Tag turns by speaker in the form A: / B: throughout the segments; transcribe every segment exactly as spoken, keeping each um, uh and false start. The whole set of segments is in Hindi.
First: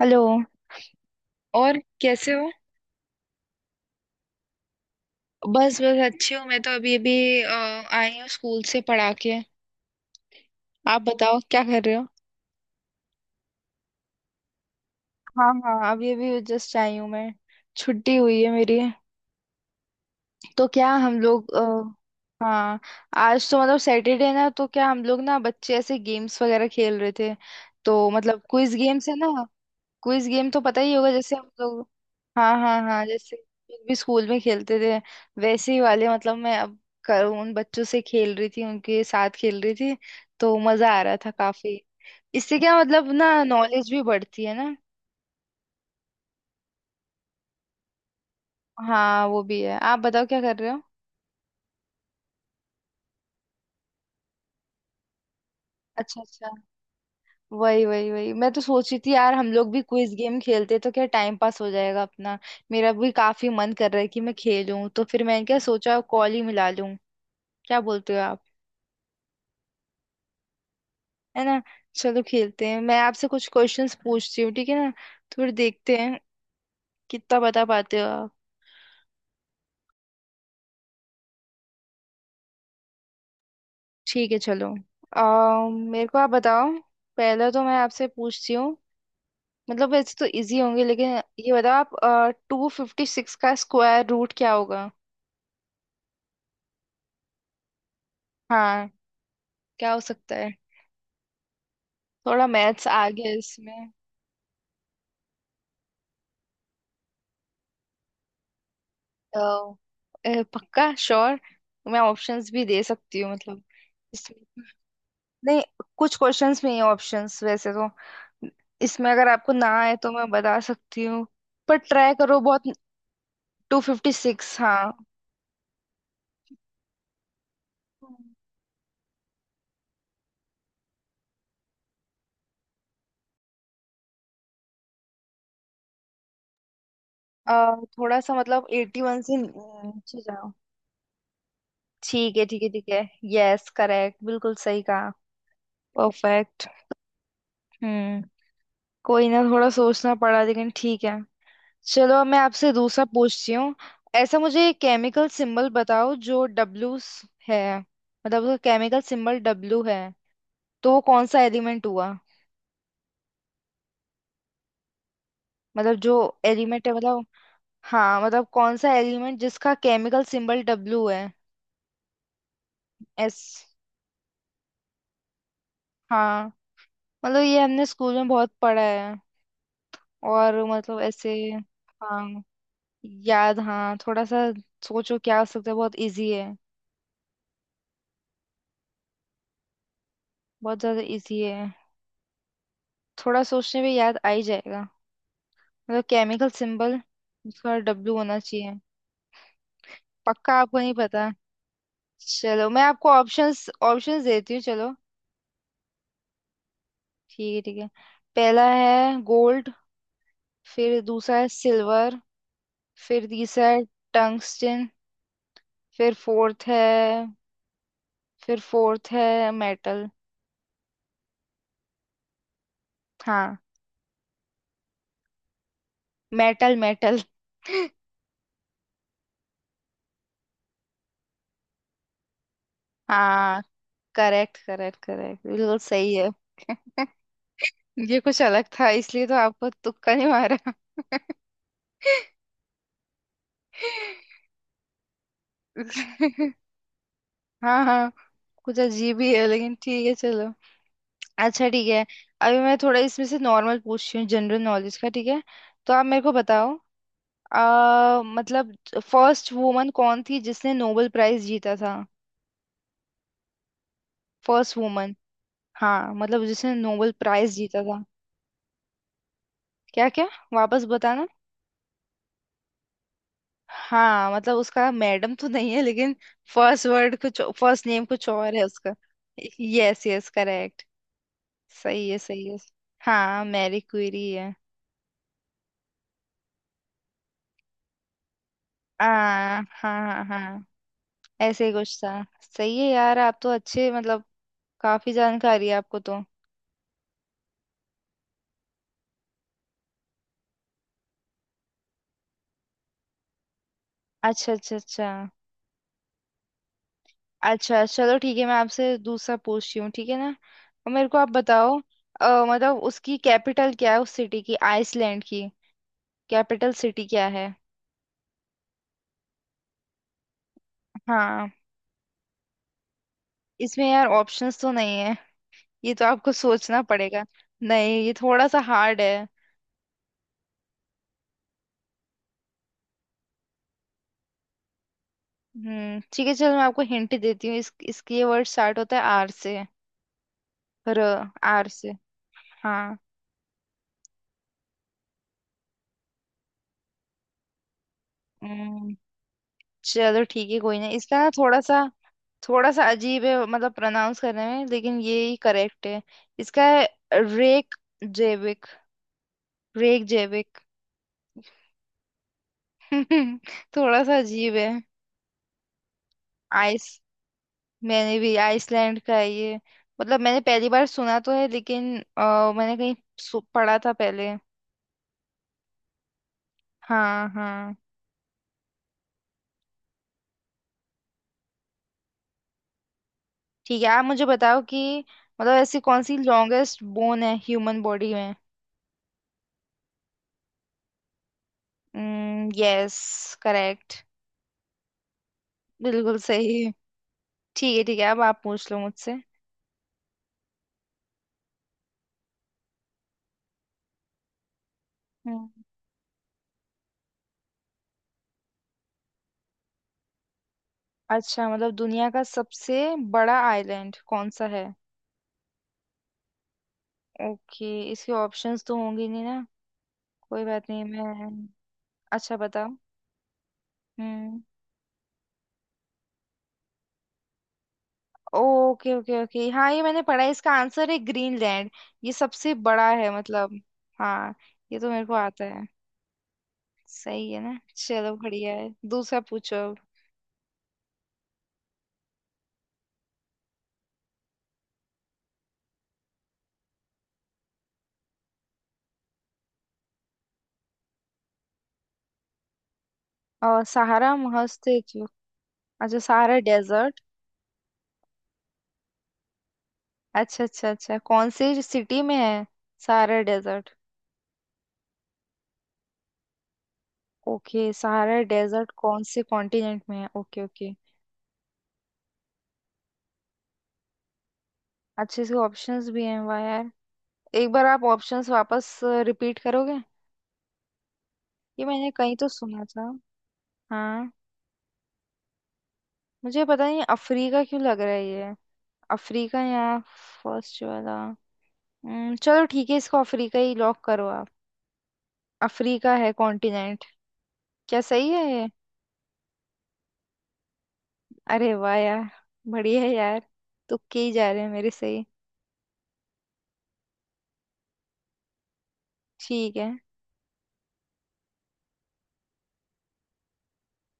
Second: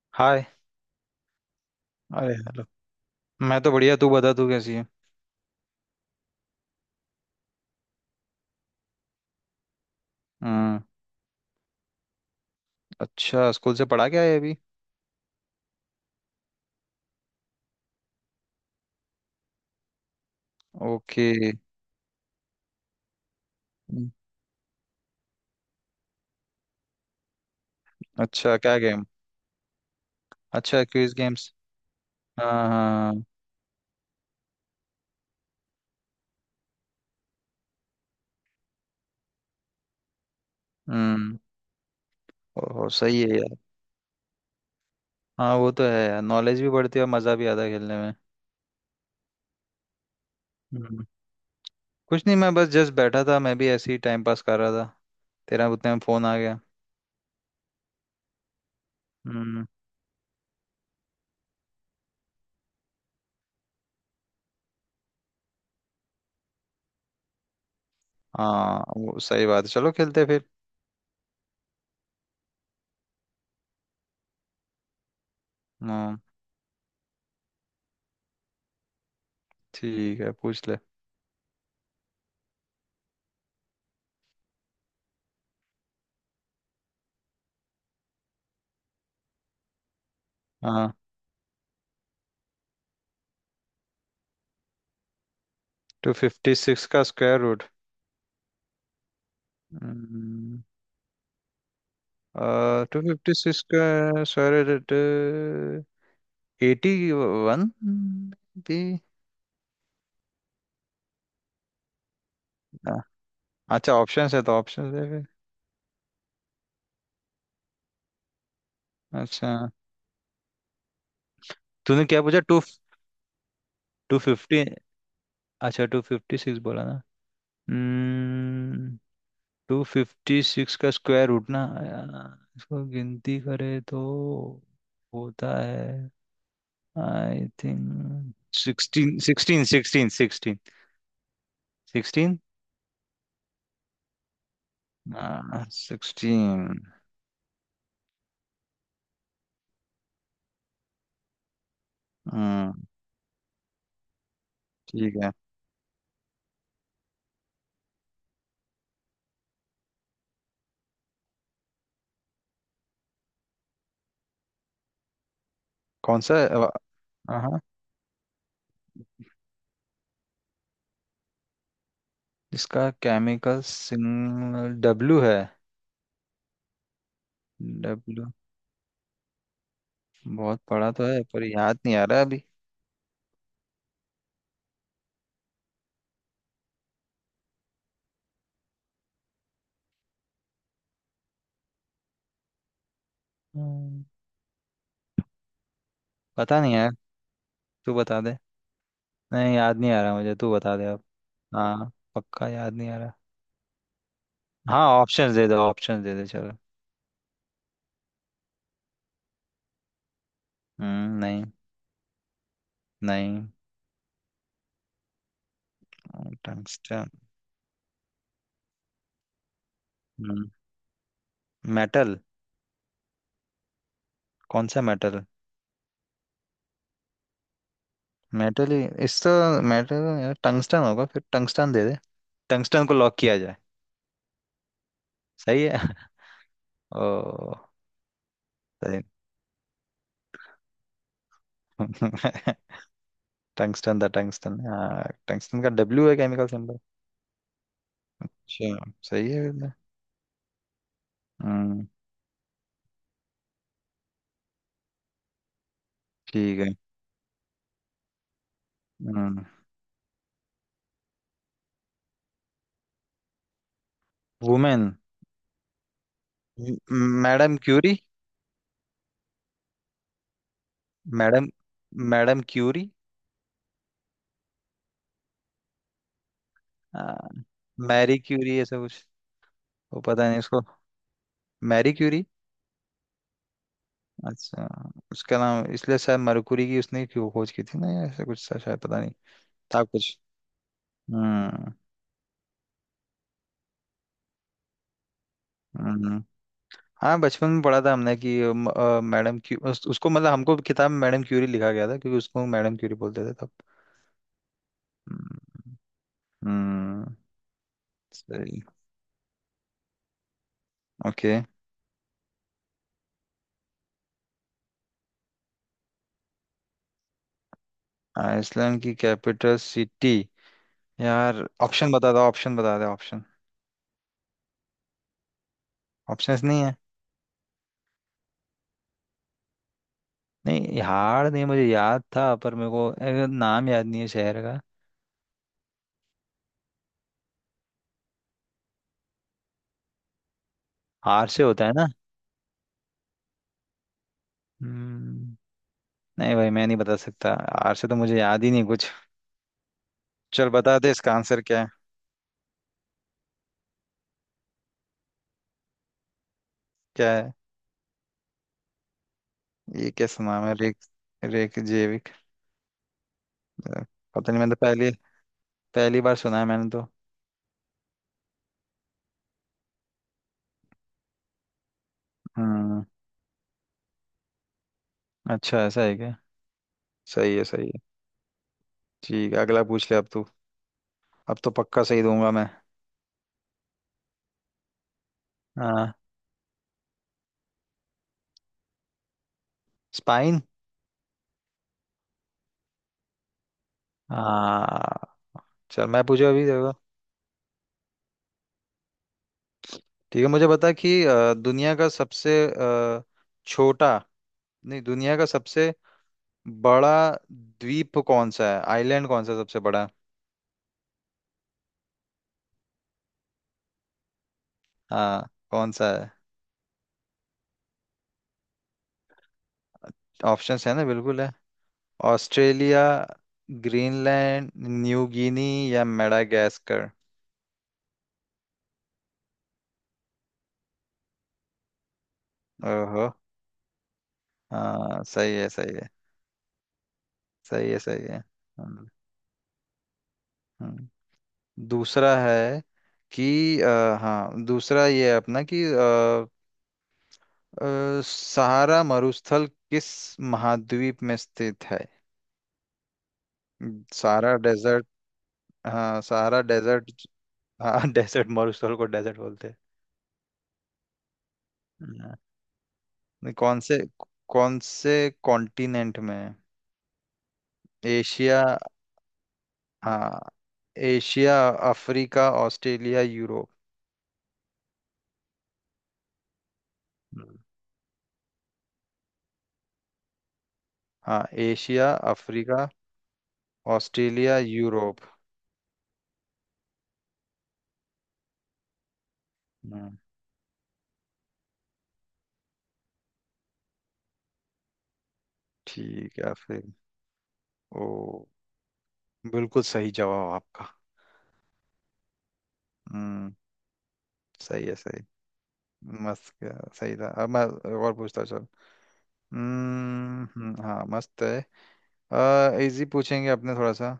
A: हेलो।
B: हाय।
A: और कैसे
B: अरे
A: हो?
B: हेलो। मैं तो बढ़िया, तू बता तू कैसी है?
A: बस बस अच्छी हूँ, मैं तो अभी अभी अ, आई हूँ स्कूल से पढ़ा के।
B: हम्म।
A: आप बताओ, क्या कर रहे हो?
B: अच्छा, स्कूल से पढ़ा क्या है अभी?
A: हाँ हाँ, अभी अभी जस्ट आई हूँ मैं। छुट्टी हुई है मेरी। तो क्या हम
B: ओके।
A: लोग अ, हाँ, आज तो मतलब
B: हम्म।
A: सैटरडे ना, तो क्या हम लोग ना बच्चे ऐसे गेम्स वगैरह खेल रहे थे। तो मतलब
B: अच्छा,
A: क्विज
B: क्या गेम?
A: गेम्स है ना। क्विज गेम तो पता
B: अच्छा,
A: ही होगा,
B: क्विज
A: जैसे हम
B: गेम्स।
A: लोग।
B: हाँ
A: हाँ हाँ हाँ,
B: हाँ।
A: जैसे हम लोग भी स्कूल में खेलते थे। वैसे ही वाले, मतलब मैं अब कर, उन बच्चों से खेल रही थी, उनके साथ खेल रही थी। तो मजा आ रहा था
B: हम्म।
A: काफी। इससे क्या
B: ओहो,
A: मतलब
B: सही है
A: ना,
B: यार।
A: नॉलेज भी बढ़ती है ना।
B: हाँ, वो तो है यार। नॉलेज भी बढ़ती है और मज़ा भी आता है खेलने में।
A: हाँ वो भी है। आप बताओ, क्या कर रहे हो?
B: हम्म। कुछ नहीं, मैं बस जस्ट बैठा था। मैं भी ऐसे ही टाइम पास कर रहा था। तेरा उतने में
A: अच्छा
B: फोन आ
A: अच्छा।
B: गया।
A: वही वही वही, मैं तो सोच रही थी यार हम
B: हम्म।
A: लोग भी क्विज गेम खेलते तो क्या टाइम पास हो जाएगा अपना। मेरा भी काफी मन कर रहा है कि मैं खेलूं, तो फिर मैंने क्या सोचा कॉल ही मिला लूं। क्या बोलते हो आप?
B: हाँ, वो सही बात है। चलो खेलते हैं फिर।
A: है ना। चलो खेलते हैं। मैं आपसे कुछ क्वेश्चंस पूछती हूँ, ठीक है ना, तो फिर देखते हैं
B: हाँ।
A: कितना बता पाते हो आप।
B: ठीक है, पूछ ले।
A: ठीक है चलो। आ, मेरे को आप बताओ। पहला तो मैं आपसे पूछती हूँ, मतलब वैसे तो इजी होंगे,
B: हाँ।
A: लेकिन ये बताओ आप, टू फिफ्टी सिक्स का स्क्वायर रूट क्या होगा?
B: टू फिफ्टी सिक्स का स्क्वायर रूट?
A: हाँ। क्या हो सकता है?
B: हम्म।
A: थोड़ा मैथ्स
B: टू
A: आ गया
B: फिफ्टी सिक्स का,
A: इसमें।
B: सर। Eighty one. भी।
A: तो अ, पक्का श्योर? मैं ऑप्शंस भी दे
B: हाँ।
A: सकती हूँ मतलब।
B: अच्छा, ऑप्शन है तो ऑप्शन है फिर।
A: नहीं, कुछ क्वेश्चंस में ही ऑप्शंस वैसे तो। इसमें अगर
B: अच्छा।
A: आपको ना आए तो मैं बता सकती हूँ, पर
B: तूने
A: ट्राई
B: क्या
A: करो
B: पूछा? टू?
A: बहुत। Two fifty
B: two
A: six
B: fifty
A: हाँ।
B: अच्छा, टू फिफ्टी सिक्स बोला ना। हम्म। टू फिफ्टी सिक्स का स्क्वायर रूट ना। अ, इसको गिनती करे तो होता है। आई
A: अ, थोड़ा सा
B: थिंक
A: मतलब एटी
B: सिक्सटीन
A: वन से
B: सिक्सटीन सिक्सटीन
A: नीचे जाओ।
B: सिक्सटीन
A: ठीक
B: सिक्सटीन।
A: है ठीक है ठीक है। यस करेक्ट, बिल्कुल सही कहा।
B: हाँ,
A: परफेक्ट।
B: सिक्सटीन।
A: हम्म। कोई ना, थोड़ा सोचना पड़ा लेकिन ठीक है। चलो मैं आपसे
B: हम्म,
A: दूसरा पूछती हूँ। ऐसा मुझे
B: ठीक
A: केमिकल
B: है।
A: सिंबल बताओ जो डब्लू है, मतलब उसका केमिकल सिंबल डब्लू है, तो वो कौन सा एलिमेंट हुआ? मतलब जो
B: कौन सा है? अ,
A: एलिमेंट है मतलब।
B: हाँ।
A: हाँ मतलब कौन सा एलिमेंट जिसका केमिकल सिंबल डब्लू है।
B: इसका
A: एस।
B: केमिकल सिग्नल डब्लू है।
A: हाँ मतलब ये हमने स्कूल में
B: डब्लू।
A: बहुत पढ़ा है,
B: बहुत
A: और
B: पढ़ा
A: मतलब
B: तो है,
A: ऐसे।
B: पर याद नहीं आ रहा
A: हाँ,
B: अभी।
A: याद हाँ थोड़ा सा। सोचो क्या हो सकता है, बहुत इजी है, बहुत ज्यादा इजी है। थोड़ा सोचने पे
B: हम्म।
A: याद आ ही जाएगा। मतलब केमिकल
B: पता नहीं यार।
A: सिंबल उसका
B: तू
A: डब्लू
B: बता दे।
A: होना चाहिए।
B: नहीं, याद नहीं आ रहा मुझे, तू
A: पक्का
B: बता
A: आपको
B: दे
A: नहीं
B: अब।
A: पता?
B: हाँ, पक्का
A: चलो
B: याद
A: मैं
B: नहीं आ
A: आपको
B: रहा।
A: ऑप्शंस ऑप्शंस देती हूँ
B: हाँ,
A: चलो।
B: ऑप्शंस दे दो, ऑप्शंस दे दे चलो।
A: ठीक है ठीक है। पहला है गोल्ड। फिर
B: हम्म,
A: दूसरा
B: नहीं।
A: है सिल्वर। फिर
B: नहीं।
A: तीसरा है टंगस्टन। फिर फोर्थ है
B: टंगस्टन।
A: फिर फोर्थ है मेटल।
B: हम्म। मेटल।
A: हाँ।
B: कौन सा मेटल?
A: Metal metal.
B: मेटल ही इस तो। मेटल यार, टंगस्टन होगा फिर, टंगस्टन दे दे। टंगस्टन को लॉक किया जाए।
A: हाँ करेक्ट करेक्ट करेक्ट,
B: सही
A: बिल्कुल
B: है।
A: सही है।
B: ओ।
A: ये कुछ अलग था इसलिए तो आपको तुक्का नहीं मारा।
B: टंगस्टन था, टंगस्टन, हाँ। टंगस्टन का डब्ल्यू है केमिकल सिंबल।
A: हाँ हाँ,
B: अच्छा,
A: कुछ अजीब
B: सही
A: ही
B: है
A: है
B: फिर तो।
A: लेकिन ठीक है चलो। अच्छा
B: हम्म।
A: ठीक है। अभी मैं थोड़ा इसमें से नॉर्मल पूछती हूँ, जनरल नॉलेज का, ठीक है। तो आप मेरे को
B: ठीक
A: बताओ।
B: है।
A: आ, मतलब
B: हम्म।
A: फर्स्ट वुमन कौन थी जिसने नोबेल प्राइज जीता था? First
B: women?
A: वुमन। हाँ मतलब जिसने नोबेल प्राइज
B: मैडम
A: जीता
B: क्यूरी।
A: था। क्या क्या, वापस बताना।
B: मैडम। Madam Curie.
A: हाँ मतलब उसका मैडम तो नहीं है, लेकिन फर्स्ट वर्ड
B: आ,
A: कुछ, फर्स्ट नेम
B: मैरी
A: कुछ और
B: क्यूरी
A: है
B: ऐसा
A: उसका।
B: कुछ। वो
A: यस यस
B: पता नहीं उसको।
A: करेक्ट।
B: मैरी
A: सही है
B: क्यूरी।
A: सही है। हाँ मैरी क्यूरी है।
B: अच्छा। उसका नाम इसलिए शायद, मरकुरी की उसने क्यों खोज की थी ना, या ऐसा कुछ था शायद, पता
A: आ,
B: नहीं।
A: हाँ
B: था कुछ।
A: हाँ हाँ, ऐसे ही
B: हम्म।
A: कुछ था। सही है यार, आप तो अच्छे, मतलब काफी जानकारी है आपको तो।
B: हम्म। हाँ, बचपन में पढ़ा था हमने कि अम, अ, मैडम क्यू उस, उसको मतलब हमको किताब में मैडम क्यूरी लिखा गया था क्योंकि उसको मैडम क्यूरी बोलते थे तब।
A: अच्छा अच्छा अच्छा।
B: हम्म। हम्म।
A: अच्छा चलो ठीक है, मैं
B: सही।
A: आपसे दूसरा पूछती हूँ ठीक है ना। और मेरे को आप
B: ओके।
A: बताओ, अ, मतलब उसकी कैपिटल क्या है, उस सिटी की, आइसलैंड की कैपिटल सिटी क्या है?
B: आइसलैंड की कैपिटल सिटी? यार,
A: हाँ,
B: ऑप्शन बता दो, ऑप्शन बता दो, ऑप्शन।
A: इसमें यार ऑप्शंस तो नहीं है, ये तो आपको
B: ऑप्शंस नहीं है?
A: सोचना पड़ेगा। नहीं ये थोड़ा सा हार्ड है।
B: नहीं, हार नहीं, मुझे याद था पर मेरे को ए, नाम याद नहीं है शहर का।
A: हम्म ठीक है चलो मैं आपको हिंट देती हूँ, इस इसकी ये वर्ड स्टार्ट होता है आर से। र।
B: हार से होता
A: आर
B: है ना?
A: से। हाँ।
B: हम्म। नहीं भाई, मैं नहीं बता सकता। हार से तो मुझे याद ही नहीं कुछ।
A: हम्म। चलो
B: चल
A: ठीक है
B: बता
A: कोई
B: दे
A: नहीं,
B: इसका
A: इसका ना
B: आंसर
A: थोड़ा
B: क्या है।
A: सा, थोड़ा सा अजीब है मतलब प्रोनाउंस करने में, लेकिन ये ही करेक्ट है। इसका है
B: क्या है?
A: रेक जेविक।
B: ये
A: रेक
B: कैसा नाम है,
A: जेविक।
B: रेक? रेक। अ,
A: थोड़ा सा
B: पता नहीं,
A: अजीब
B: मैंने तो
A: है।
B: पहली पहली बार सुना है मैंने तो।
A: आइस, मैंने भी आइसलैंड का है ये, मतलब मैंने पहली बार सुना तो है लेकिन अ, मैंने
B: हम्म।
A: कहीं सु- पढ़ा था पहले।
B: अच्छा, ऐसा है क्या?
A: हाँ
B: सही है, सही
A: हाँ।
B: है। ठीक है, अगला पूछ ले अब तू। अब तो पक्का सही दूंगा मैं।
A: ठीक है आप मुझे बताओ कि मतलब ऐसी
B: हाँ।
A: कौन सी लॉन्गेस्ट बोन है ह्यूमन बॉडी में?
B: स्पाइन।
A: यस करेक्ट,
B: हाँ। चल, मैं
A: बिल्कुल
B: पूछा अभी
A: सही।
B: देखो।
A: ठीक है ठीक है, अब आप पूछ लो मुझसे।
B: ठीक है, मुझे बता कि अ, दुनिया का सबसे अ, छोटा, नहीं, दुनिया का
A: हम्म।
B: सबसे बड़ा द्वीप कौन सा है? आइलैंड कौन सा सबसे बड़ा है?
A: अच्छा मतलब दुनिया का सबसे बड़ा आइलैंड कौन सा है।
B: हाँ, कौन सा है?
A: ओके, इसके ऑप्शंस तो होंगे नहीं ना, कोई
B: ऑप्शंस
A: बात
B: है
A: नहीं
B: ना, बिल्कुल
A: मैं।
B: है।
A: अच्छा बताओ।
B: ऑस्ट्रेलिया,
A: हम्म।
B: ग्रीनलैंड, न्यू गिनी या मेडागास्कर।
A: ओके ओके ओके, हाँ ये मैंने पढ़ा है, इसका आंसर है ग्रीनलैंड। ये सबसे बड़ा
B: ओहो।
A: है मतलब। हाँ। ये तो
B: हाँ,
A: मेरे को
B: सही
A: आता
B: है,
A: है।
B: सही है।
A: सही है ना,
B: सही है, सही
A: चलो
B: है।
A: बढ़िया है।
B: हम्म।
A: दूसरा पूछो अब।
B: हम्म। दूसरा है कि अ, हाँ, दूसरा ये है अपना कि अ, अ, सहारा मरुस्थल किस महाद्वीप में स्थित है?
A: और सहारा
B: सहारा डेजर्ट।
A: महासागरीय। अच्छा
B: हाँ,
A: सहारा
B: सहारा डेजर्ट।
A: डेजर्ट।
B: हाँ। डेजर्ट, मरुस्थल को डेजर्ट बोलते हैं।
A: अच्छा अच्छा अच्छा, कौन से सिटी
B: हाँ।
A: में है सहारा
B: नहीं, कौन
A: डेजर्ट?
B: से, कौन से कॉन्टिनेंट में है?
A: ओके सहारा
B: एशिया,
A: डेजर्ट कौन से कॉन्टिनेंट में है,
B: हाँ,
A: okay okay.
B: Asia, Africa, Australia, Europe.
A: अच्छे से ऑप्शंस भी हैं, वाह यार। एक बार आप ऑप्शंस वापस रिपीट करोगे?
B: हाँ,
A: ये मैंने
B: एशिया,
A: कहीं तो सुना
B: अफ्रीका,
A: था। हाँ।
B: Australia, Europe.
A: मुझे पता नहीं अफ्रीका क्यों लग रहा है ये। अफ्रीका या
B: हम्म।
A: फर्स्ट वाला। हम्म, चलो ठीक है इसको अफ्रीका ही लॉक करो आप। अफ्रीका है
B: ठीक है फिर।
A: कॉन्टिनेंट। क्या
B: ओ,
A: सही है ये?
B: बिल्कुल सही जवाब आपका।
A: अरे वाह यार, बढ़िया है यार।
B: हम्म।
A: तुक्के ही जा रहे हैं
B: सही
A: मेरे
B: है,
A: सही।
B: सही। मस्त, क्या सही था। अब मैं और पूछता हूँ, चल।
A: ठीक है।
B: हम्म, हम्म, हाँ, मस्त है। आ, इजी पूछेंगे अपने थोड़ा सा।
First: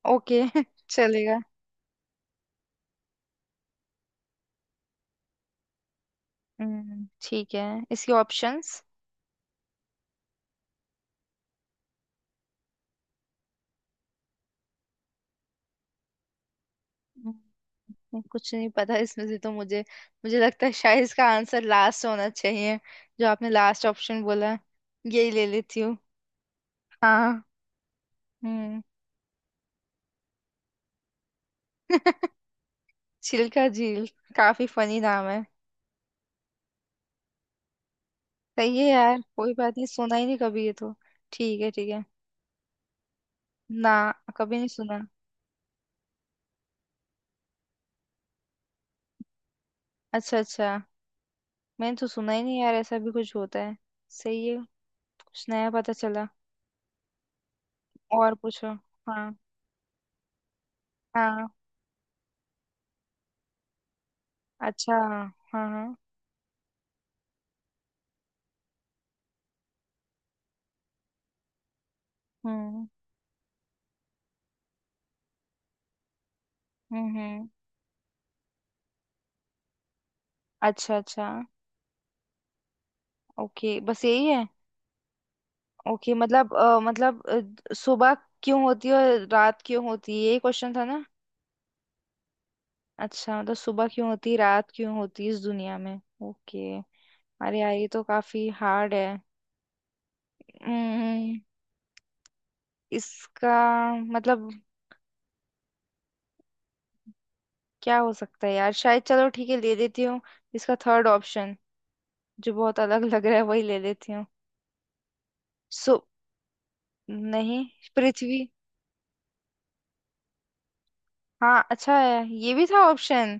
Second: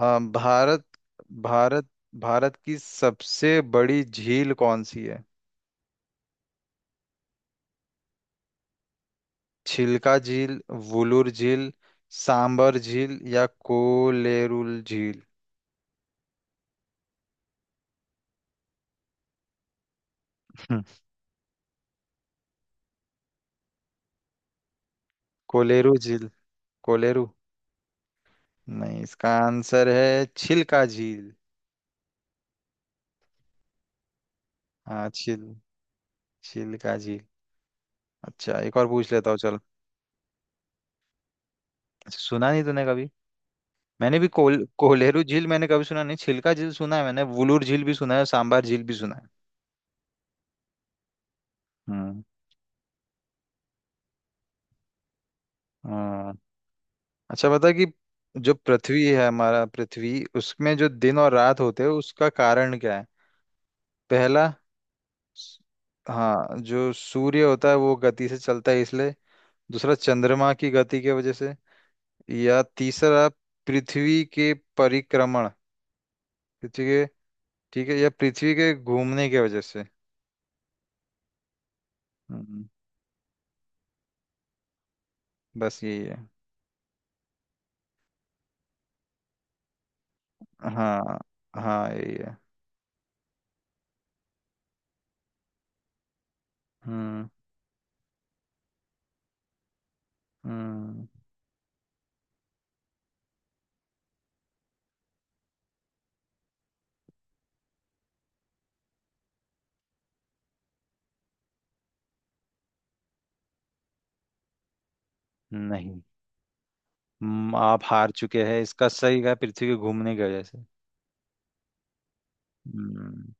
B: आ,
A: ओके
B: भारत।
A: चलेगा।
B: भारत। भारत की सबसे बड़ी झील कौन सी है?
A: हम्म। ठीक है इसके ऑप्शंस।
B: छिलका झील, वुलूर झील, सांबर झील या कोलेरुल झील।
A: हम्म, कुछ नहीं पता इसमें से तो मुझे। मुझे लगता है
B: हम्म।
A: शायद इसका आंसर लास्ट होना चाहिए। जो आपने लास्ट ऑप्शन बोला है, यही ले लेती
B: कोलेरू
A: हूँ।
B: झील। कोलेरू।
A: हाँ। हम्म।
B: नहीं, इसका आंसर है छिलका झील।
A: चिल्का झील, काफी फनी
B: हाँ,
A: नाम है।
B: छिल छिलका झील। अच्छा,
A: सही
B: एक
A: है
B: और पूछ
A: यार
B: लेता हूँ
A: कोई
B: चल।
A: बात नहीं, सुना ही नहीं कभी ये तो। ठीक है ठीक है
B: अच्छा, सुना नहीं तूने कभी?
A: ना।
B: मैंने भी
A: कभी
B: कोल
A: नहीं सुना।
B: कोलेरू झील मैंने कभी सुना नहीं। छिलका झील सुना है मैंने, वुलूर झील भी सुना है, सांबार झील भी सुना है।
A: अच्छा अच्छा। मैंने तो
B: हम्म।
A: सुना ही नहीं यार ऐसा भी कुछ होता है। सही है, कुछ नया पता चला।
B: हाँ। अच्छा, बता कि
A: और
B: जो
A: पूछो।
B: पृथ्वी है
A: हाँ।
B: हमारा पृथ्वी, उसमें जो दिन और
A: हाँ।
B: रात होते हैं उसका कारण क्या है? पहला,
A: अच्छा।
B: स-
A: हाँ हाँ।
B: हाँ, जो सूर्य होता है वो गति से चलता है इसलिए। दूसरा, चंद्रमा की गति की वजह से। या
A: हम्म
B: तीसरा, पृथ्वी के परिक्रमण, पृथ्वी के,
A: हम्म। हम्म।
B: ठीक है, या पृथ्वी के घूमने की वजह से।
A: अच्छा अच्छा।
B: हम्म।
A: ओके बस यही है।
B: बस यही
A: ओके
B: है।
A: मतलब अ, मतलब अ, सुबह क्यों होती है और रात क्यों होती है, यही क्वेश्चन था ना?
B: हाँ, हाँ यही है।
A: अच्छा मतलब सुबह क्यों होती है रात क्यों होती है इस दुनिया में, ओके।
B: हम्म।
A: अरे यार ये तो काफी हार्ड है।
B: हम्म।
A: हम्म, इसका मतलब क्या हो सकता है यार, शायद चलो ठीक है ले लेती हूँ इसका थर्ड ऑप्शन, जो बहुत अलग लग रहा है वही ले लेती हूँ। सो।
B: नहीं। हम्म,
A: नहीं।
B: आप हार चुके
A: पृथ्वी।
B: हैं। इसका सही है पृथ्वी के घूमने की वजह से।
A: हाँ अच्छा है, ये भी था
B: हम्म।
A: ऑप्शन।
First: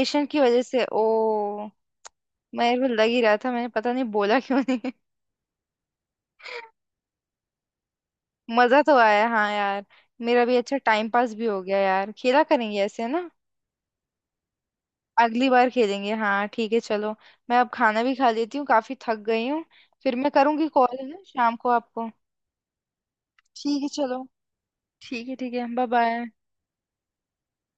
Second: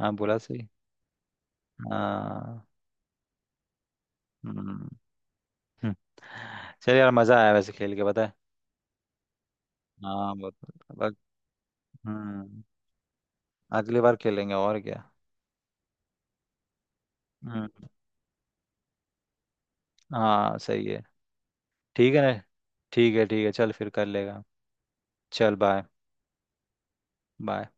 B: हाँ, बोला
A: की वजह
B: सही।
A: से, ओ।
B: हाँ।
A: मैं यार वो लग ही रहा था, मैंने पता नहीं बोला क्यों
B: हम्म।
A: नहीं।
B: हम्म। चलिए यार, मजा आया वैसे खेल के, पता है।
A: मजा तो आया हाँ यार।
B: हाँ,
A: मेरा
B: बहुत।
A: भी अच्छा टाइम
B: बहुत-
A: पास भी हो गया, यार खेला
B: हम्म।
A: करेंगे ऐसे ना।
B: अगली बार खेलेंगे और क्या।
A: अगली बार खेलेंगे हाँ, ठीक है चलो। मैं अब
B: हम्म।
A: खाना भी खा लेती हूँ, काफी थक गई हूँ। फिर मैं
B: हाँ,
A: करूँगी
B: सही
A: कॉल
B: है।
A: है ना शाम को आपको।
B: ठीक है ना। ठीक है, ठीक है, चल
A: ठीक है
B: फिर कर
A: चलो।
B: लेगा।
A: ठीक है ठीक
B: चल
A: है,
B: बाय।
A: Bye bye.
B: बाय।